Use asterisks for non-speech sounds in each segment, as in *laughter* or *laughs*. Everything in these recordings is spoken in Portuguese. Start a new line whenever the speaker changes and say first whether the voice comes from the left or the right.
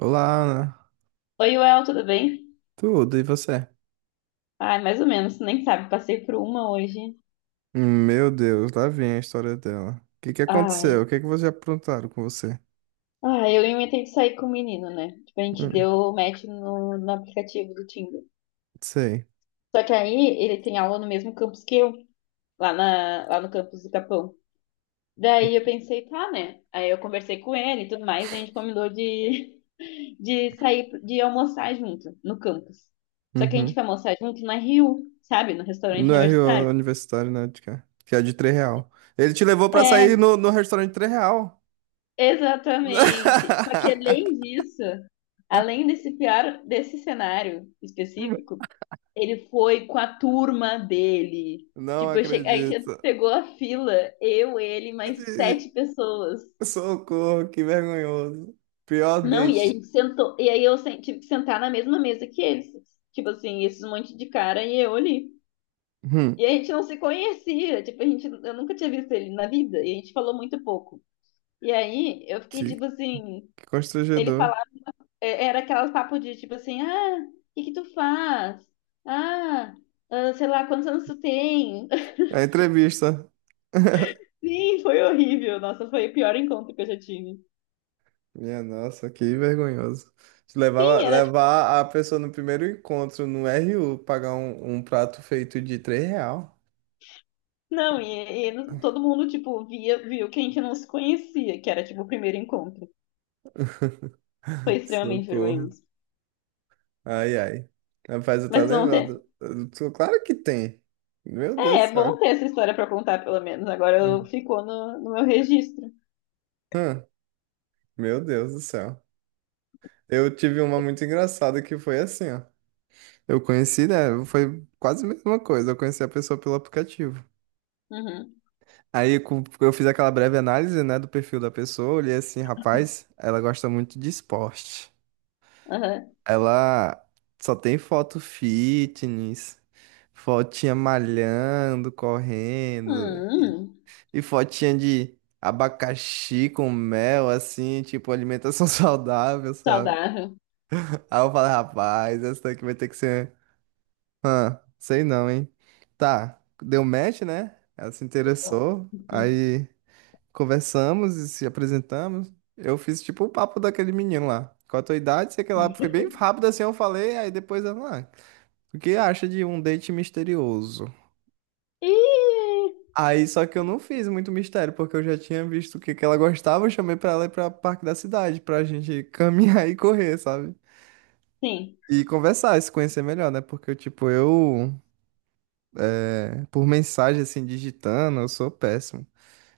right: Olá, Ana.
left: Oi, Well, tudo bem?
right: Tudo, e você?
left: Ai, mais ou menos, tu nem sabe, passei por uma hoje.
right: Meu Deus, lá vem a história dela. O que que
left: Ai,
right: aconteceu? O que que vocês aprontaram com você?
left: ai, eu inventei de sair com o menino, né? Tipo, a gente
right: Hum,
left: deu match no aplicativo do Tinder.
right: sei.
left: Só que aí ele tem aula no mesmo campus que eu, lá, lá no campus do Capão. Daí eu pensei, tá, né? Aí eu conversei com ele e tudo mais, e a gente combinou de, *laughs* de sair, de almoçar junto no campus. Só que a gente
right: Uhum.
left: foi almoçar junto na Rio, sabe? No restaurante
right: No RO
left: universitário.
right: Universitário, né, de cá, que é de 3 real. Ele te levou pra sair
left: É,
right: no restaurante de 3 real.
left: exatamente. Só que além
right: *laughs*
left: disso, além desse pior, desse cenário específico, ele foi com a turma dele.
right: Não
left: Tipo, a
right: acredito.
left: gente pegou a fila, eu, ele, mais sete pessoas.
right: Socorro, que vergonhoso. Pior
left: Não, e aí a
right: date.
left: gente sentou, e aí tive que sentar na mesma mesa que eles. Tipo assim, esses monte de cara e eu ali. E
right: Hum,
left: a gente não se conhecia, tipo, eu nunca tinha visto ele na vida, e a gente falou muito pouco. E aí eu fiquei
right: que,
left: tipo assim,
right: que
left: ele
right: constrangedor.
left: falava era aquelas papo de tipo assim, ah, o que que tu faz? Ah, ah, sei lá, quantos anos tu tem? *laughs*
right: A entrevista.
left: Sim, foi horrível. Nossa, foi o pior encontro que eu já tive.
right: Minha nossa, que vergonhoso. Levar,
left: Sim, era tipo,
right: levar a pessoa no primeiro encontro no RU, pagar um prato feito de 3 real.
left: não, e todo mundo, tipo, viu que a gente não se conhecia, que era tipo o primeiro encontro. Foi
right: *laughs*
left: extremamente
right: Socorro.
left: vergonhoso.
right: Ai, ai. Rapaz, eu tô
left: Mas tu não tem.
right: lembrado. Claro que tem. Meu
left: É,
right: Deus do
left: é
right: céu.
left: bom ter essa história pra contar, pelo menos. Agora
right: Hum.
left: ficou no meu registro.
right: Hum. Meu Deus do céu. Eu tive uma muito engraçada que foi assim, ó. Eu conheci, né? Foi quase a mesma coisa. Eu conheci a pessoa pelo aplicativo.
left: Uhum,
right: Aí eu fiz aquela breve análise, né, do perfil da pessoa, olhei assim, rapaz, ela gosta muito de esporte.
left: aham.
right: Ela só tem foto fitness, fotinha malhando, correndo,
left: Hum, hum,
right: e fotinha de abacaxi com mel, assim, tipo alimentação *laughs* saudável, sabe?
left: saudável.
right: Aí eu falei, rapaz, essa daqui vai ter que ser, ah, sei não, hein? Tá, deu match, né? Ela se interessou,
left: Uhum.
right: aí conversamos e se apresentamos. Eu fiz tipo o papo daquele menino lá. Qual a tua idade? Sei que lá foi bem rápido assim, eu falei, aí depois ela, ah, o que acha de um date misterioso?
left: Ih,
right: Aí só que eu não fiz muito mistério, porque eu já tinha visto o que que ela gostava, eu chamei pra ela ir pra Parque da Cidade, pra gente caminhar *laughs* e correr, sabe?
left: sim.
right: E conversar, se conhecer melhor, né? Porque, tipo, eu, é, por mensagem, assim, digitando, eu sou péssimo.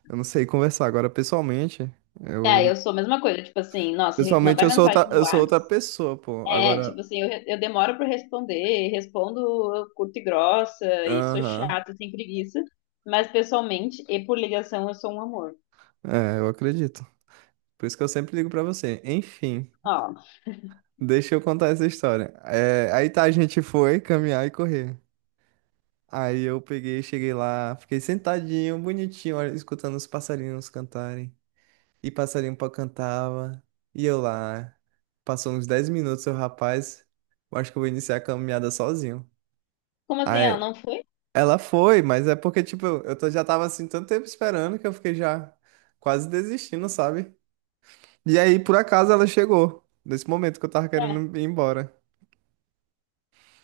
right: Eu não sei conversar. Agora, pessoalmente,
left: É,
right: eu
left: eu sou a mesma coisa, tipo assim, nossa,
right: pessoalmente
left: mandar mensagem no
right: eu sou
left: WhatsApp,
right: outra pessoa, pô.
left: é, tipo
right: Agora,
left: assim, eu demoro pra responder, respondo curta e grossa, e sou
right: aham.
left: chata, sem preguiça, mas pessoalmente e por ligação eu sou um amor.
right: É, eu acredito. Por isso que eu sempre ligo pra você. Enfim,
left: Ó,
right: deixa eu contar essa história. É, aí tá, a gente foi caminhar e correr. Aí eu peguei, cheguei lá, fiquei sentadinho, bonitinho, olha, escutando os passarinhos cantarem. E passarinho pó cantava. E eu lá. Passou uns 10 minutos, o rapaz. Eu acho que eu vou iniciar a caminhada sozinho.
left: como assim, ela
right: Aí,
left: não foi?
right: ela foi, mas é porque, tipo, eu tô, já tava assim tanto tempo esperando que eu fiquei já quase desistindo, sabe? E aí, por acaso, ela chegou. Nesse momento que eu tava
left: Tá,
right: querendo ir embora.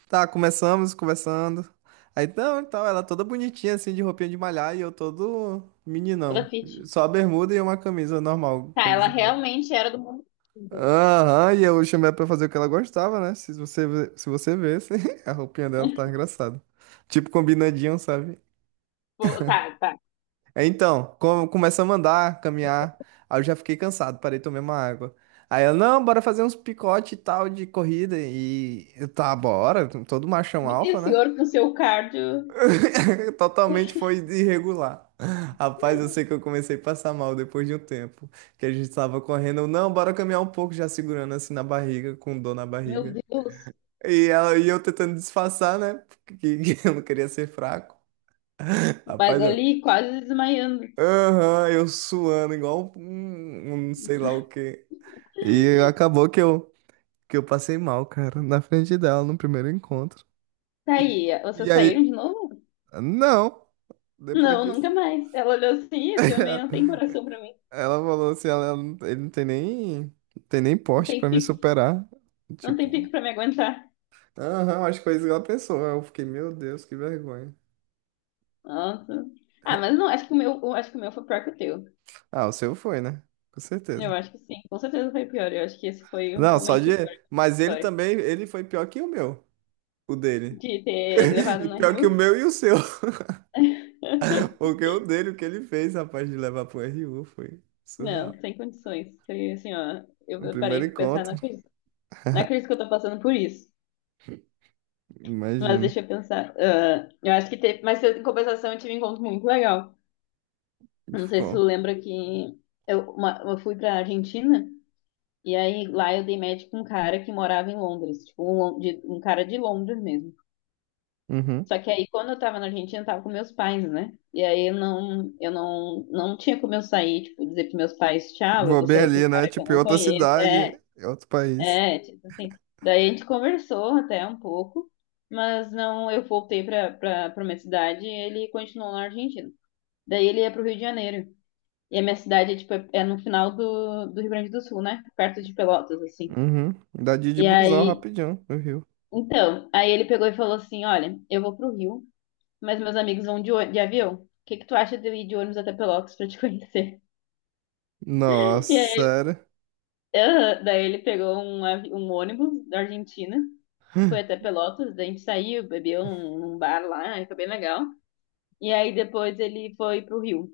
right: Tá, começamos, conversando. Aí, então, ela toda bonitinha, assim, de roupinha de malhar, e eu todo meninão.
left: toda fit.
right: Só a bermuda e uma camisa normal,
left: Tá, ela
right: camisa nova.
left: realmente era do mundo. Então,
right: Aham, e eu chamei ela pra fazer o que ela gostava, né? Se você vê, *laughs* a roupinha dela tá engraçada. Tipo, combinadinho, sabe?
left: pô, tá, tá.
right: Aí, então, começamos a andar, caminhar. Aí eu já fiquei cansado, parei de tomar uma água. Aí ela, não, bora fazer uns picote e tal de corrida. E eu, tá, bora. Todo machão
left: E o
right: alfa, né?
left: senhor com seu cardio,
right: *laughs* Totalmente foi irregular. Rapaz, eu sei que eu comecei a passar mal depois de um tempo. Que a gente tava correndo. Não, bora caminhar um pouco, já segurando assim na barriga, com dor na
left: meu
right: barriga.
left: Deus,
right: E eu tentando disfarçar, né? Que *laughs* eu não queria ser fraco. Rapaz,
left: Bagali quase desmaiando.
right: aham, eu suando igual um sei lá o quê. E acabou que eu, passei mal, cara, na frente dela, no primeiro encontro.
left: Tá
right: E,
left: aí, vocês
right: e
left: saíram
right: aí,
left: de novo?
right: não, depois
left: Não,
right: disso,
left: nunca mais. Ela olhou assim, esse homem não tem coração pra
right: *laughs*
left: mim.
right: ela falou assim, ela, não- ele não tem nem
left: Não
right: porte
left: tem
right: pra me
left: pico.
right: superar.
left: Não tem
right: Tipo,
left: pico pra me aguentar.
right: aham, as coisas que ela pensou. Eu fiquei, meu Deus, que vergonha.
left: Nossa. Ah, mas não, acho que o meu, eu acho que o meu foi pior que o teu.
right: Ah, o seu foi, né? Com
left: Eu
right: certeza.
left: acho que sim, com certeza foi pior. Eu acho que esse foi
right: Não, só
left: realmente
right: de.
left: o pior
right: Mas ele
left: história
right: também, ele foi pior que o meu, o dele.
left: de ter
right: *laughs*
left: levado
right: E
left: na
right: pior
left: Rio.
right: que o meu e o seu.
left: *laughs*
right: Porque o dele, o que ele fez, rapaz, de levar pro RU foi
left: Não,
right: surreal.
left: sem condições. Foi assim, ó.
right: O
left: Eu parei
right: primeiro
left: pra pensar
right: encontro,
left: na crise. Na crise que eu tô passando por isso. Mas
right: imagino.
left: deixa eu pensar. Ah, eu acho que teve. Mas em compensação, eu tive um encontro muito legal. Eu não sei se tu
right: Ficou.
left: lembra que eu fui pra Argentina. E aí lá eu dei match com um cara que morava em Londres, tipo um cara de Londres mesmo.
right: Uhum.
left: Só que aí quando eu tava na Argentina, eu tava com meus pais, né? E aí eu não, não tinha como eu sair, tipo, dizer pros meus pais, tchau, eu
right: Vou
left: vou
right: bem
left: sair com um
right: ali, né?
left: cara que eu
right: Tipo, em
left: não
right: outra
left: conheço.
right: cidade,
left: É,
right: em outro país.
left: é, tipo assim. Daí a gente conversou até um pouco, mas não, eu voltei pra, pra minha cidade e ele continuou na Argentina. Daí ele ia pro Rio de Janeiro. E a minha cidade é, tipo, é no final do Rio Grande do Sul, né? Perto de Pelotas, assim.
right: Uhum. Dá de ir de
left: E
right: busão
left: aí,
right: rapidinho no Rio.
left: então, aí ele pegou e falou assim: Olha, eu vou pro Rio, mas meus amigos vão de avião. O que que tu acha de eu ir de ônibus até Pelotas pra te conhecer?
right: Nossa,
left: *laughs* E aí,
right: sério.
left: aham, daí ele pegou um ônibus da Argentina, foi até Pelotas, daí a gente saiu, bebeu num bar lá, aí foi bem legal. E aí depois ele foi pro Rio.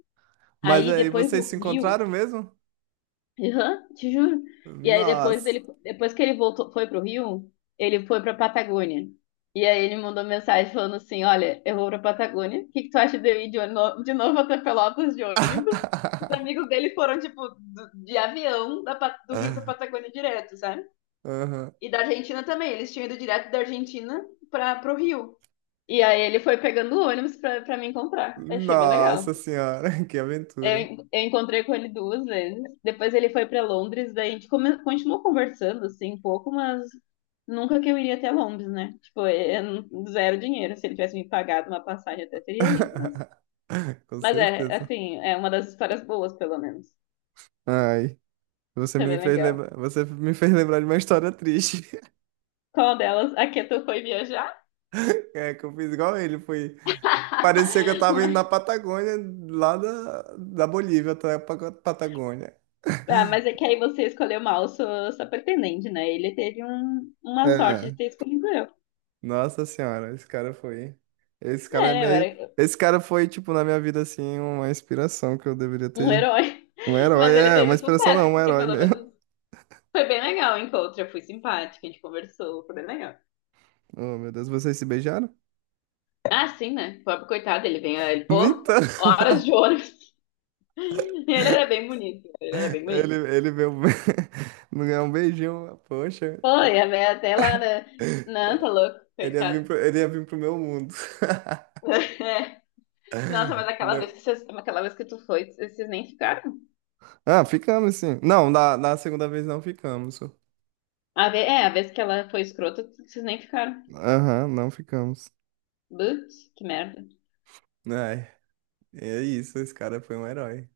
right: Mas
left: Aí
right: aí,
left: depois
right: vocês
left: do
right: se
left: Rio.
right: encontraram mesmo?
left: Aham, te juro. E aí depois
right: Nossa.
left: depois que ele voltou, foi pro Rio, ele foi pra Patagônia. E aí ele mandou mensagem falando assim, olha, eu vou pra Patagônia, o que que tu acha de eu ir de novo até Pelotas de ônibus? Os amigos
right: *laughs*
left: dele foram, tipo, de avião do Rio pra Patagônia direto, sabe?
right: Uhum.
left: E da Argentina também, eles tinham ido direto da Argentina pro Rio. E aí ele foi pegando o ônibus pra, me encontrar. Achei bem
right: Nossa
left: legal.
right: senhora, *laughs* que
left: Eu,
right: aventura.
left: en- eu encontrei com ele duas vezes. Depois ele foi para Londres, daí a gente continuou conversando assim um pouco, mas nunca que eu iria até Londres, né? Tipo, é zero dinheiro. Se ele tivesse me pagado uma passagem, eu até teria ido, mas
right: *laughs* Com
left: mas é,
right: certeza.
left: assim, é uma das histórias boas, pelo menos.
right: Ai. Você
left: Foi
right: me
left: bem
right: fez
left: legal.
right: lembrar, você me fez lembrar de uma história triste. *laughs*
left: Qual delas? A que tu foi viajar?
right: É, que eu fiz igual ele, foi. Parecia que eu
left: *laughs*
right: tava indo na
left: Mas-
right: Patagônia, lá da Bolívia até a Patagônia.
left: Ah, mas é que aí você escolheu mal sua pretendente, né? Ele teve uma sorte de
right: É.
left: ter escolhido eu.
right: Nossa senhora, esse cara foi. Esse cara é
left: É, eu
right: meio.
left: era,
right: Esse cara foi, tipo, na minha vida, assim, uma inspiração que eu deveria
left: um
right: ter.
left: herói.
right: Um
left: *laughs*
right: herói,
left: Mas ele
right: é, uma
left: teve
right: inspiração
left: sucesso,
right: não, um
left: porque
right: herói
left: pelo
right: mesmo. *laughs*
left: menos foi bem legal o encontro. Eu fui simpática, a gente conversou, foi bem legal.
right: Oh, meu Deus, vocês se beijaram?
left: Ah, sim, né? O pobre coitado, ele vem, ele, pô,
right: Então. *laughs*
left: horas de ônibus. *laughs* E ele era bem bonito, ele era bem
right: Ele,
left: bonito.
right: ele veio. *laughs* Não ganhou um beijinho, poxa.
left: Foi, a minha até lá, né? Não, tá louco,
right: Ele ia vir
left: coitado.
right: pro meu mundo. *laughs*
left: *laughs* É. Nossa,
right: Né?
left: aquela vez que tu foi, vocês nem ficaram.
right: Ah, ficamos sim. Não, na da segunda vez não ficamos.
left: A vez que ela foi escrota, vocês nem ficaram.
right: Aham, não ficamos.
left: Putz, que merda.
right: Ai, é isso, esse cara foi um herói.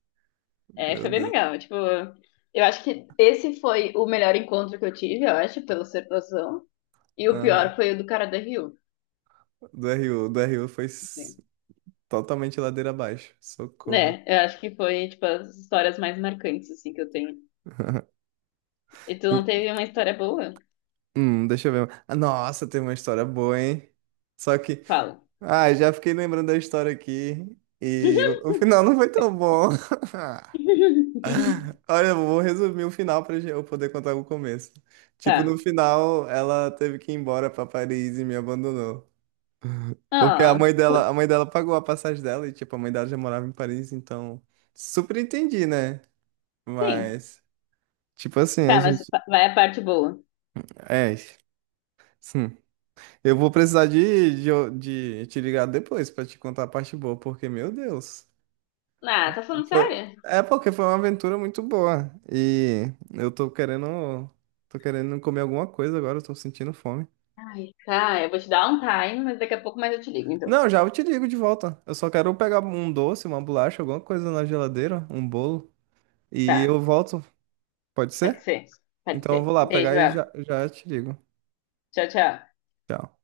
left: É,
right: Meu
left: foi bem
right: Deus.
left: legal. Tipo, eu acho que esse foi o melhor encontro que eu tive, eu acho, pela observação. E o
right: Aham.
left: pior foi o do cara da Rio.
right: Do RU foi
left: Assim.
right: totalmente ladeira abaixo. Socorro.
left: Né, eu acho que foi, tipo, as histórias mais marcantes, assim, que eu tenho. E tu não
right: E-
left: teve uma história boa?
right: Deixa eu ver. Ah, nossa, tem uma história boa, hein? Só que.
left: Fala.
right: Ah, já fiquei lembrando da história aqui. E o final não foi tão bom. *laughs*
left: *laughs*
right: *laughs* Olha, eu vou resumir o final para eu poder contar o começo. Tipo,
left: Tá.
right: no final, ela teve que ir embora para Paris e me abandonou. Porque
left: Ah,
right: a
left: putz,
right: mãe dela pagou a passagem dela e, tipo, a mãe dela já morava em Paris, então super entendi, né?
left: sim.
right: Mas, tipo assim, a
left: Tá, mas
right: gente.
left: vai a parte boa.
right: É, sim. Eu vou precisar de, de, de, te ligar depois para te contar a parte boa, porque, meu Deus.
left: Ah, tá falando
right: Foi.
left: sério?
right: É porque foi uma aventura muito boa. E eu tô querendo. Tô querendo comer alguma coisa agora, eu tô sentindo fome.
left: Ai, tá, eu vou te dar um time, mas daqui a pouco mais eu te ligo, então.
right: Não, já eu te ligo de volta. Eu só quero pegar um doce, uma bolacha, alguma coisa na geladeira, um bolo. E
left: Tá,
right: eu volto. Pode
left: pode
right: ser?
left: ser. Pode
right: Então eu
left: ser.
right: vou lá pegar
left: Beijo,
right: e
left: El.
right: já, já te ligo.
left: Tchau, tchau.
right: Tchau.